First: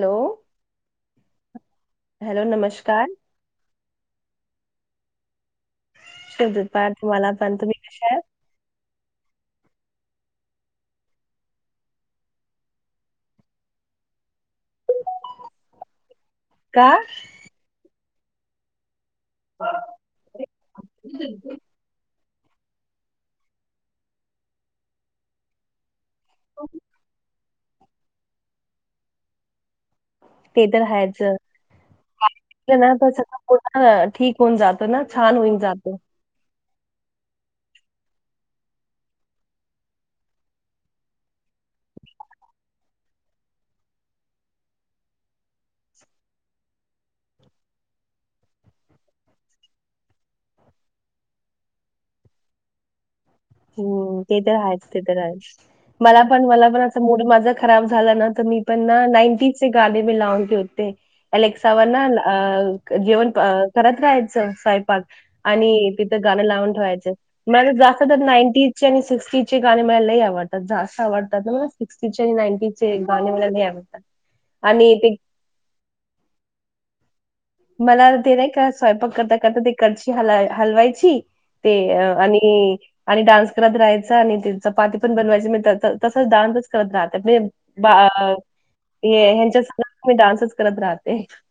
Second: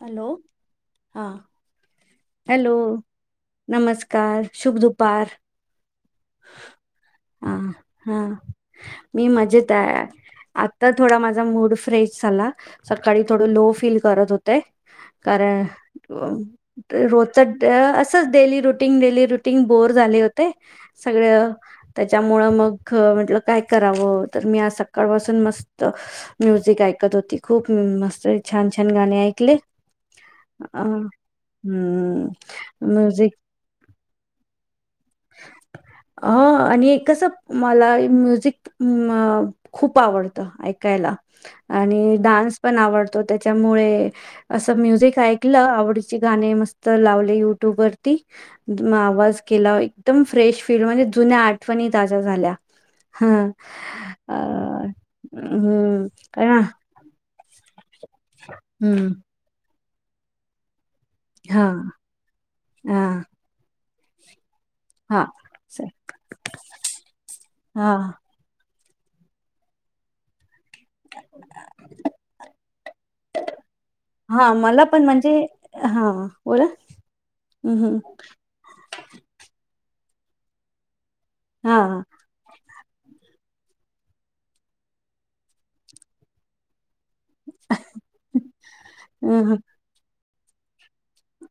Hello, हा hello, नमस्कार. शुभ दुपार. शद पार तुम्हाला हा पण तुम्ही कशा हा आहेत? मी मजेत आहे आता थोडा माझा मूड फ्रेश झाला सकाळी थोडं लो फील करत हो ते कार अ का रोजचा डे अस असंच daily routine, daily routine. Routine bore झाले होते. सगळं ते त्यामुळ मग म्हटलं काय करावं तर मी आज सकाळपासून मस्त म्युझिक ऐकत होती. खूप मस्त छान छान गाणे आहेत. [unintelligible] ते तर हायच हम्म ना म्युझिक सगळं पर् ठीक होऊन जात ना. छान होईन जात. अ, आणि एकस मला म्युझिक अ खूप आवडतं ऐकायला. आणि डान्स पण आवडतो. त्याच्यामुळे असं म्युझिक ऐकलं आवडीची गाणे मस्त लावले युट्यूब वरती आवाज केला. एकदम फ्रेश फील म्हणजे जुन्या आठवणी ताज्या झाल्या. हां. हम्म अ, ते तर आहेच ते तर आहे हं. मला पण हां, मला पण असड माझा खराब झा ना मी पण हं. नांटी गाडी म लावते उते. हां, अलेक्सावर अ हां, जेवण करत राहायचं स्वैपाक हां. स आणि तिथं गाणं लावून ठेवायच म्ह जास्त हां, चे आणि सिक्सटी चे गाणे मला लय आवड जा सांग आता मला सिक्स्टीचे आणि नायन्टिजचे गाणे मला नाही आवडतात हां. मला आणि पण ते म्हणजे हां, बोला. हं, हं. मला ते नाही का स्वयंपाक करता करता ते कडची हला हलवायची ते हां. आणि आणि डान्स करत राहायच. आणि चपाती पण बनवायची म तसंच दडानच करत राह बा हं, हं. हच्या डान् [unintelligible] करत रहा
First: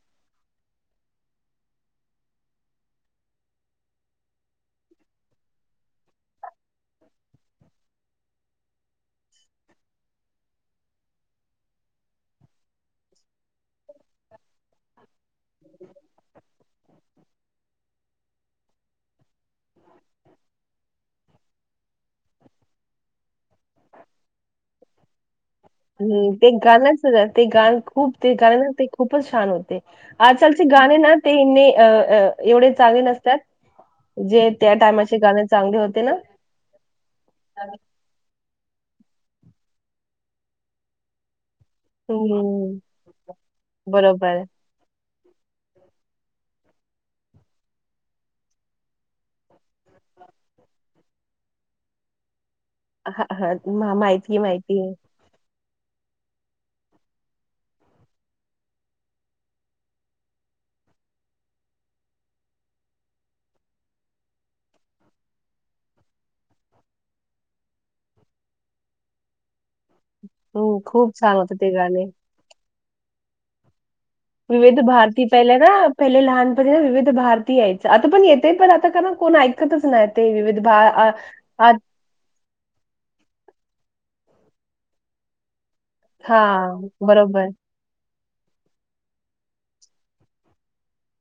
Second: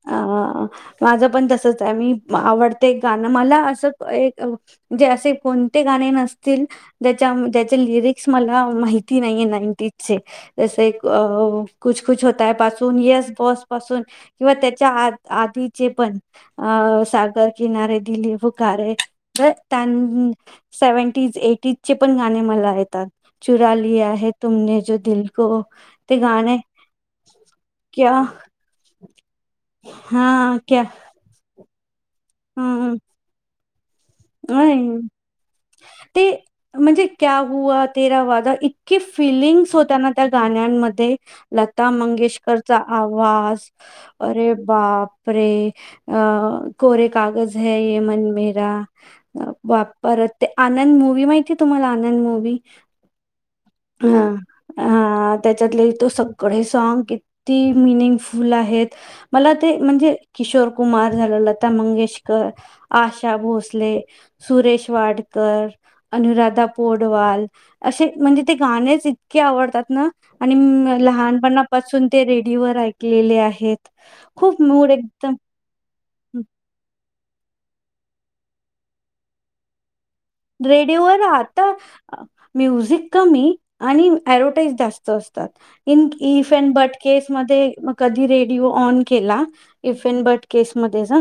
अ माझं पण तसच आहे मी आवडते एक गाणं मला असं एक जे असे कोणते गाणे नसतील जच्या ज्याचे लिरिक्स मला माहिती नाहीये नाईनटीजचे जसे कुछ कुछ होत पासून येस बॉस पासून किंवा त्याच्या आ आधीचे पण अ किनारे दिली फुकारे त्यां सेवन एटीज चे पण गाणे मला येतात चुरा लिया हे तुमने जो दिल को हम् ते गाणे गाणच ते गाण क्या खूप ते गाणं ते खूपच छान होते हा आजकालचे क्या गाणे ना ते अ अ एवढे चांगले नसतात जे त्या हम् टायमाचे गाणे चांगले होते ना ते म्हणजे फिलिंगस होत्या ना त्या गाण्यांमध्ये लता हं, मंगेशकरचा आवाज बरोबर. अरे बाप आपरे अ कोरे कागज ह ये मनमेरा वापरत ते आनंद मूवी माहिती आहे तुम्हाला आनंद मूवी हा हा माहिती माहिती त्यातले सगळे सांग किती मिनिंगफुल आहेत मला ते म्हणजे किशोर कुमार झाल लता मंगेश आशा भोसले सुरेश वाडकर अनुराधा पोडवाल असे म्हणजे ते गाणेच इतके आवडतात आणि हो खूप छान होतं ते गाणे. लहानपणापासून ते रेडिओ वर ऐकलेले आहे विविध भारती पहिले ना पहिले लहानपनी विविध भारतीय यायच आता पण येते पण आता का कोण ऐकतच नाही ते विविध भा रेडिओ व आ आता आ म्युझिक कमी आणि ऍडव्हटाईज जास्त असतात इन इफ अड हां, बट केस बरोबर. मध्ये कधी रेडिओ ओन केला इफ इन बट केस मधेच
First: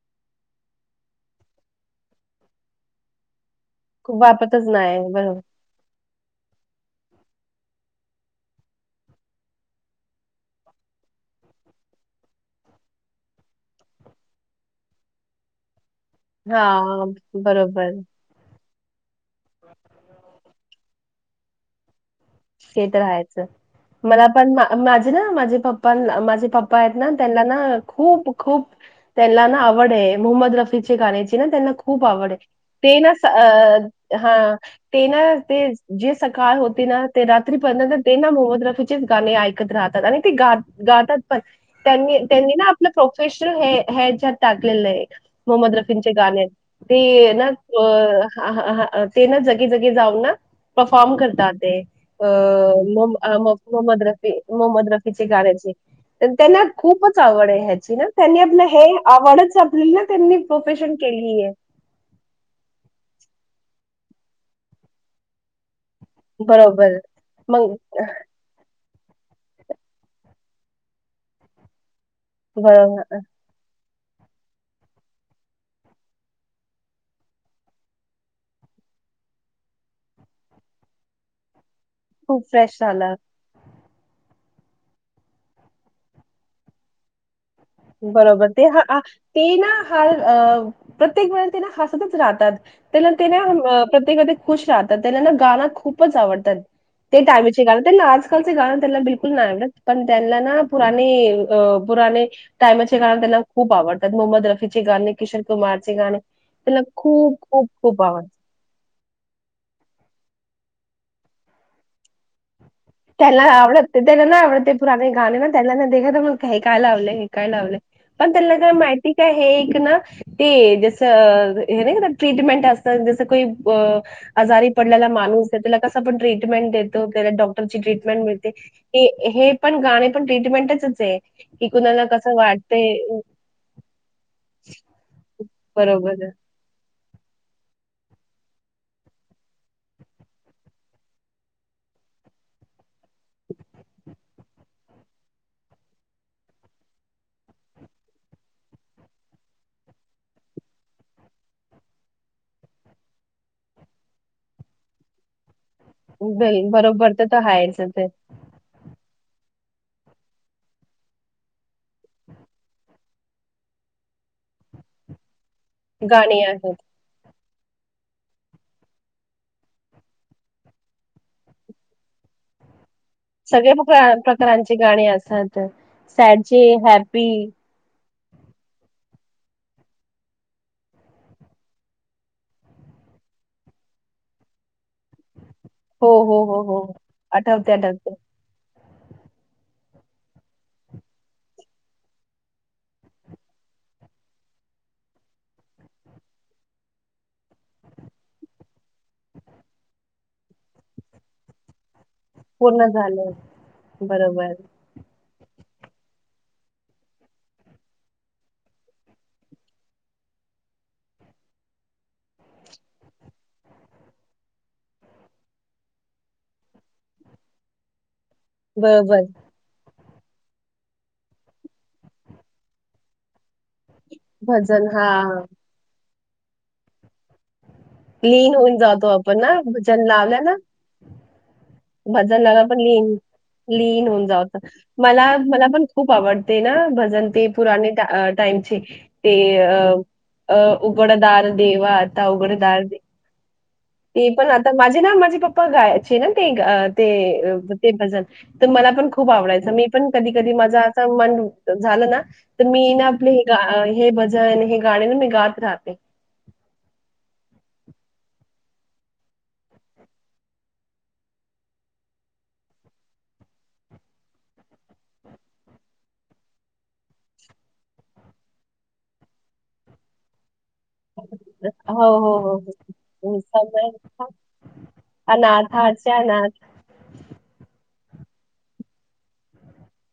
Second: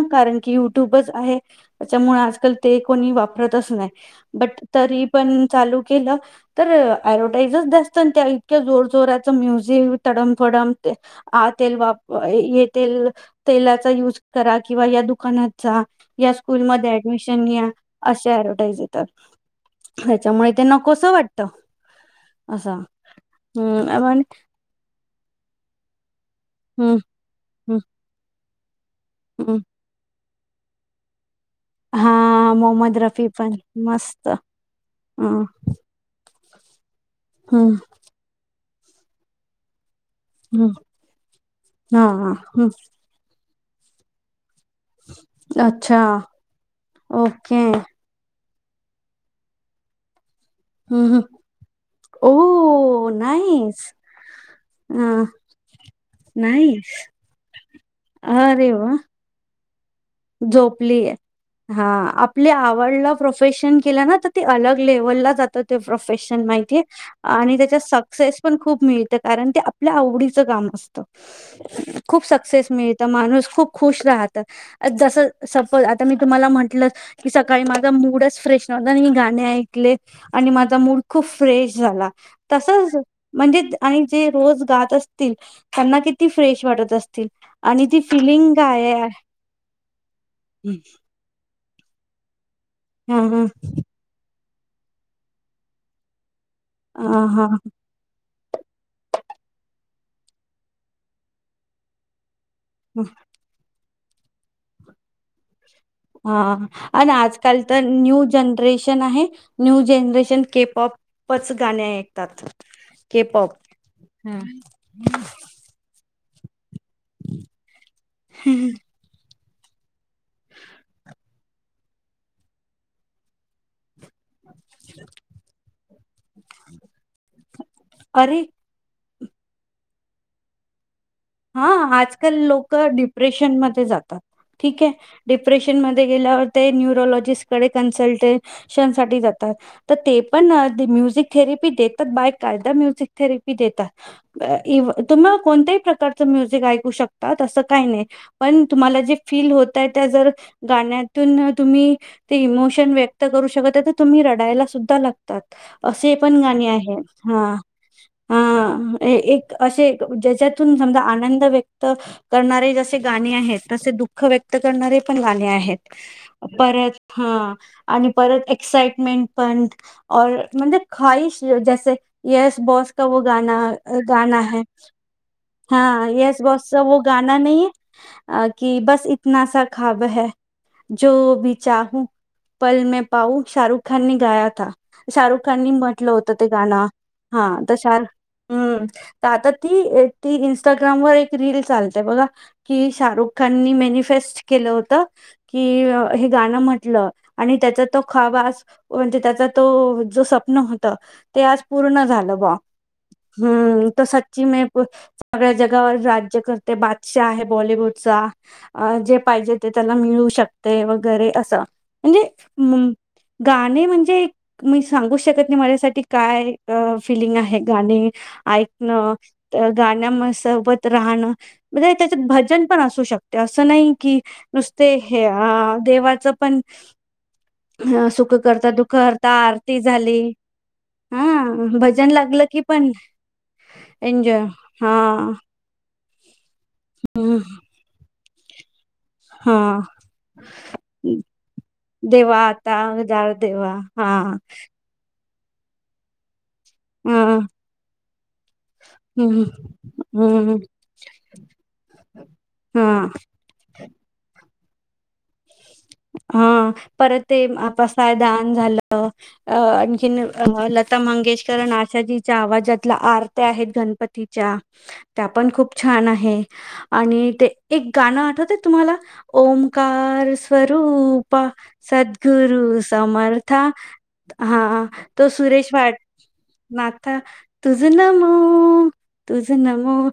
कि युटू त्यामुळे आजकल ते कोणी वापरतच नाही खूप बट वापरतच नाही. तरी बरोबर. पण चालू केलं तर अडव्हटाईज जास्त त्या इतक्या जोर जोराच म्युझिक तडमफडम आ तेल वाप ये तेल तेलाचा युज करा किंवा या दुकानात जा या स्कूलमध्येध्ये हां, अऍडमिशन घ्या बरोबर. असे ऍडव्हटाईज तर त्याच्यामुळे त्यांना कसं वाटत ट्ट हे तर राहायचं मला पण माझे ना माझे पप्पा न माझे पप्पा आहेत हम्म ना त्यांना ना हम्म खूप खूप तेला ना हम्म आवडे मोहम्मद रफी चे गाण्याचे ते ना त्यांना खूप हा आवड आहे मोहम्मद ते ना रफी पण अअ मस्त हा ते ना हम्म ते जे सकाळ होती ना ते राात्री हम्म पना ते ना मोह रफी गाणे ऐकत राहात आणि ते हम्म गाता गातात पण हा त्यां त्यांनी ना हम्म आपल प्रोफेशन हहे है जात टाकलेलं आहे मोहम्मद अच्छा रफींचे गाणे ते ना ओके हा हा ते ना जगी जगी जाऊन ना हम्म परफॉर्म हम्म करता ते अ ओ मोहम् नाईस मोहम्मद हा रफीची गाण्याची तर त्यांना नाईस खूपच आवड आहे ह्याची ना त्यांनी आपलं हे आवड झोपलीए हा आपली आवडला प्रोफेशन केल ना तर ते अलग लेव्हलला जात ते प्रोफेशन माहितीए बरोबर आणि मग त्याच्या सक्सेस पण खूप मिळते कारण ते आपल्या आवडीचं काम असत खूप सक्सेस बरोबर मिळतं माणूस खूप खुश राहत जसं सपोज आता मी तुम्हाला म्हंटलं की सकाळी माझा मूडच फ्रेश नव्हता आणि मी गाणे ऐकले आणि माझा मूड खूप फ्रेश झाला खूप फ्रेश तसच झालं म्हणजेे आणि जे रोज गात असतील त्यांना किती फ्रेश वाटत असतील आणि ती फिलिंग काय ह प्रत्येक वेळे हसतच राहतात त्यालंत हां, हां. प्रत्येक खुश राहतात त्यांना ना गाना खूपच आवडतात ते हां, टाइमचे हां. गाण त्यां ना आज आजकालचे गाणं त्यांना बिलकुल नाही आवडत पण त्यांना ना पुराने अ पुराणे टाइमचे काळण त्याला खूप आवडतं मोहम्मद रफीचे गाणे किशोर कुमार हा आणि आजकाल तर खूप आवडतात न्यू जनरेशन न्यू जनरेशन केप ऑपच गाणी ऐकतात के त्याना पॉप आवडतते त्याला ना आवडते पुराणे गाणे म त्याना नाखा म्ह काय काय लावलं हे काय लावलंय पण त्यांना काय माहिती काय ना ते जसं ना ट्रीटमेंट असत जसं को अ आजारी पडलेला माणूस आहे त्याला कस ण ट्रीटमें देतो त्या डॉ ट्रीटमेंट अरे मिळते हे पण गाणे पण ट्रीटमेंटच आहे हा की कुणाला आजकाल कसं लोक वाटतंय डिप्रेशनमध्ये जातात ठीक आहे ऑपरेशन मध्ये बरोबर गेल्या वर ते न्यूरोलॉजी [unintelligible] ते पण म्युझिक थेरपी देतात. बाय कार्टन म्युझिक थेरपी देतात. तुम्हा कोणत्याही प्रकारचे म्युझिक ऐकू शकतात. असं काही नाही पण तुम्हाला जे फील होतयं, त्या जर गाण्यातून तुम्ही ते इमोशन व्यक्त करू शकत तर तुम्ही रडायला सुद्धा लागतात. असे पण गाणी आहेत. बरोबर तर तर हा आहेच ते हा एक असे ज्याच्यातून समजा आनंद व्यक्त करणारे जसे गाणे आहेत. तसे दुःख व्यक्त करणारे पण गाणे आहेत़. गाणी आहेत परत हा आणि परत एक्साइटमेंट पण म्हणजे ख जसे येस बस सगळे प्रकारांचे गाणी असतात. हा येस सॅडची बॉसचा वो गा हॅपी नही की, बस इतनासा ख्बा है जो भी चाहू पल मे पाऊ शाहरुख खान ने गाया था शाहरुख लोकांनी हो म्हंटलं होत. हो ते हो हो गाणं हा आठवते तशा आठवते [unintelligible] ती एक ती इनस्टाग्रामवर ती एक रील चालते. बघा की शाहरुख खाननी मॅनिफेस्ट केलं होत, की हे गाणं म्हटलं आणि त्याचा तो खाब आज म्हणजे, त्याचा तो जो स्वप्न होत ते आज पूर्ण झालं. [unintelligible] पूर्ण झालं तो सच्ची बरोबर मैं पुछ सगळ्या जगावर राज्य करते बादशाह आहे. बॉलिवूडचा जे पाहिजे ते त्याला मिळू शकते, वगैरे असं म्हणजे गाणे म्हणजे मी सांगू शकत नाही, माझ्यासाठी काय? फिलिंग, आहे. गाणे ऐकणा बरोबर [unintelligible] म्हणजे भजन पण असू शकत. असं नाही की, भजन नुसते हा हे देवाच पण अ सुख लीन करता होऊन दुखं जातो हरता आपण ना आरती भजन झाली, लावलं ना हा भजन लागलं की भजन [unintelligible] पण लीन, लीन होउन, एन्जॉय जाऊत. हा मला मला पण खूप आवड. ते ना हम्म भजनती पुराणी टाईमचे ते हा अ अ उघडदार देवा आता देवा आता उघडदार दे उदार देवा हा ते पण आता माझे नाही माझी पप्पा गायची ना ते हं ते ते भजन तर मला पण खूप हम्म आवडायचं. मी पण कधी कधी, हम्म माझा मन झालं, ना तर हा मी ना आपले हे भजन हे गाणे ना मी गात राहते. हा परत ते पसाय दान झालं, अ आणखीन लता मंगेशकर, आशाजीच्या आवाजातल्या आरत्या आहेत. गणपतीच्या त्या पण खूप छान आहे. आणि ते एक गाणं आठवत तुम्हाला ओंकार रूपा हो, हो, हो, सद्गुरु हो. समर्थ समर्थ हा तो सुरेश वाट अनाथाच्या अनाथ. नाथा तुझ ना. हो तुझ न नमों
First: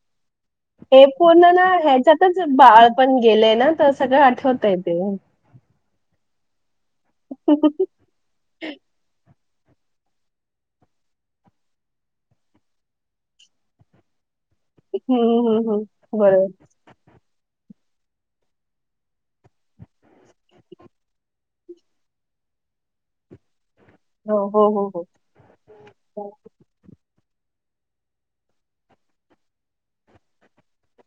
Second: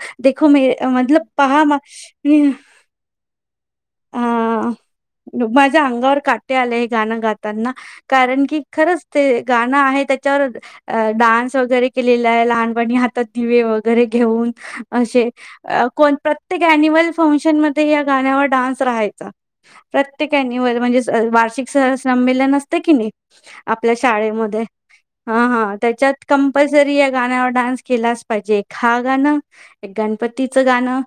हे पूर्ण ना ह्याच्यातच बाळ पण गेले ना. तर सगळं हा आठवतंय ते. हं, माझ्या अंगावर काट ते आले. गाणं गाताना कारण की खरंच ते गाणं आहे त्याच्यावर डान्स, वगैरे केलेला आहे. लहानपणी हातात दिवे वगैरे घेऊन. असे हं, हं. कोण बरोबर. प्रत्येक, अन्युअल फंक्शन म या गाण्यावर डान्स. हाय प्र [inaudible] संमल असत की नाही आपल्या हो, शाळेमध्ये हो, हो, हो. हा हा त्याच्यात कंपल्सरी आहे गाण्यावर डान्स केलाच पाहिजे एक हा गाणं एक गणपतीचं गाणं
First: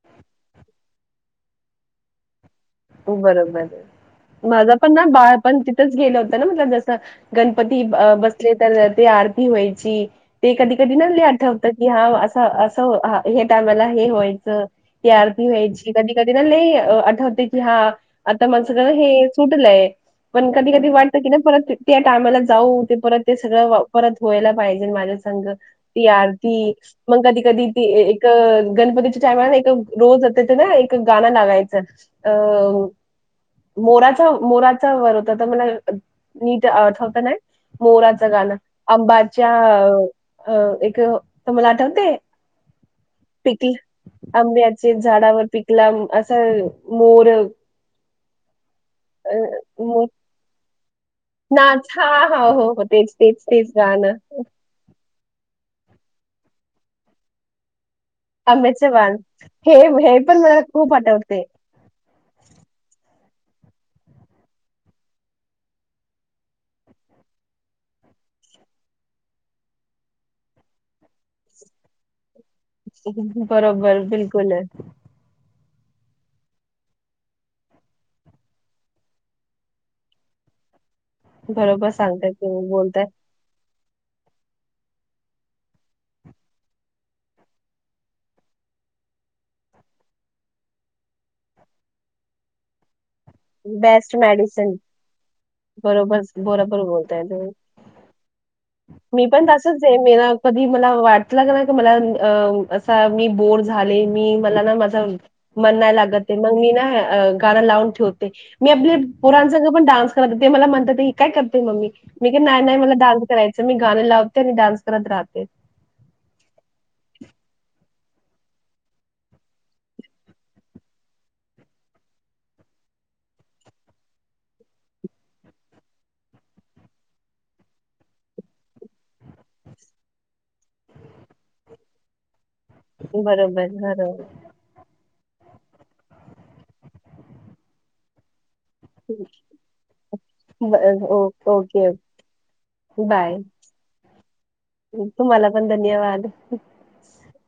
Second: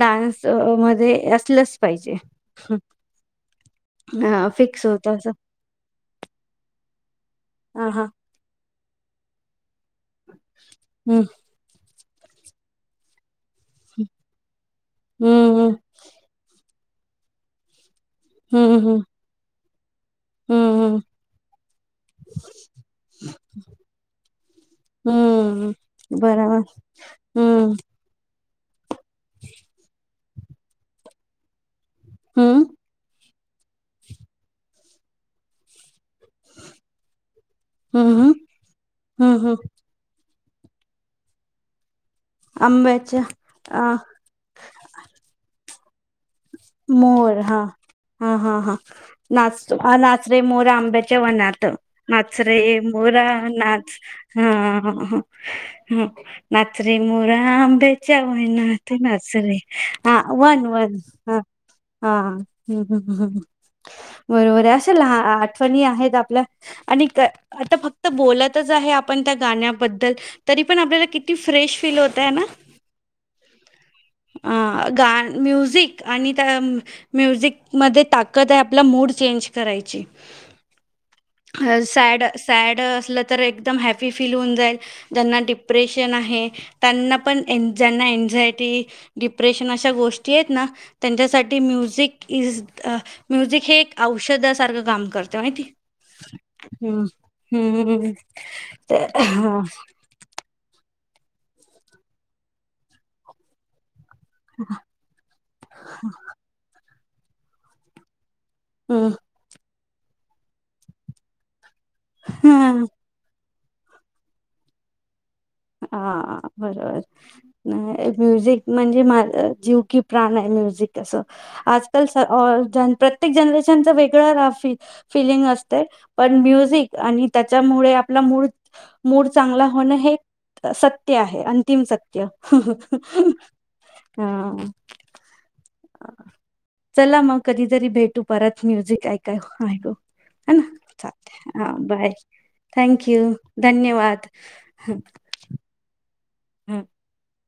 डान्स मध्ये अस पल पाहिजे बरोबर हां, माझं फिक्स पण ना होतं असं. बाळ पण तिथंच गेलं होतं ना म्ह जस गण पती हां, हां. अ बसले त्यांना ती आरती होई ते कधी कधी न ल हं, आठवतात कि हा असं असं हे टामला हं. हे व्हायचं यारदी हं, हं. होयची कधी कधी ना ल या अ आठव ह हा आता माझं हं, जरा हं. हे सुटलंय पण कधी हं, कधी हं. वाटत की ना परत त्या टामाला जाऊ ते परत ते सगळं परत वयला पाहिजे माझ्या संघ हं. ती बरोबर. आरती मग कधी कधी हं, ती एक गणपती ायमाला एक रोज तिथं ना एक गां लागायचं हं. अ मोराच्या मोरा होता तर मला नीट आठवत नाही हं, मोराचं हं. गाणं हं, आंबाच्या हं. अ एक तुम्हाला आठवते. आंब्याच्या पिकल आ आंब्याचे झाडावर पि पिकलम असं. मोर, हा हा हा हा, अ, नाच तो मोर नाच रे मोरा आंबेच्या च्यावनाथ नाच हा नाच हा रे हो हो तेच मोरा तेच तेच नाच गाणं हह. हम नाचरे मोरा आंब्या च्या आंब्याचं वनात, वाण नाच रे हे हे हा. पण मला वन खूप वन हा. आठवते हा हम् ह् ह बरोबर आहे. असे लहा आठवणी आहेत आपल्या आणि आता फक्त बोलतच आहे, आपण त्या गाण्याबद्दल तरी पण, आपल्याला किती फ्रेश फील होतय ना? बरोबर बिलकुल आहेत. आणित त म्यूजिक मध्ये ताकद आहे, आपला मूड चेंज करायची. अ बरोबर सॅड सांगताय तुम्ही सॅड बोलताय असलं तर, एकदम हॅप पी फील होऊन जाईल, ज्याना डिप्रेशन आहे त्यांना पण, ज्यांना एनझायटी, डिप्रेशन अश्या गोष्टी आहेत ना त्यांच्यासाठी music is the best medicine माहिती बरोबर बरोबर हम्म बोलताय तुम्ही हम्म ते मी पण हा तसंच [unintelligible] कधी मला वाट [unintelligible] की मला अम्म असा मी बोर झाले की मला ना माझं मन नाही लागत आहे, मग मी ना अ गाणं लावून ठेव ते. मी आपली हम्म पोरांचं क डान्स करते ते मला म्हणतात ही काय करते मम्मी? मी क नाही हा नाही मला डान्स कराय च मी गाणं लावते आणि डान्स करत राहते. हां बरोबर [unintelligible] म्युझिक म्हणजे माझं जीव की प्राण आहे. म्युझिक असं आजकाल स अ जन प्रत्येक जनरेशनच वेगळं रफी फिलिंग असतंय, पण म्युझिक आणि त्याच्यामुळे आपला मूड मूड चांगला होणं हे सत्य आहे अंतिम सत्य. बरोबर, बरोबर. हां अ चला मग कधीतरी भेटू परत. म्युझिक ऐकाय [unintelligible] हे ना? ब ओके, चालते हां okay. Bye thank you bye. धन्यवाद. तुम्हाला पण धन्यवाद. हा. [inaudible]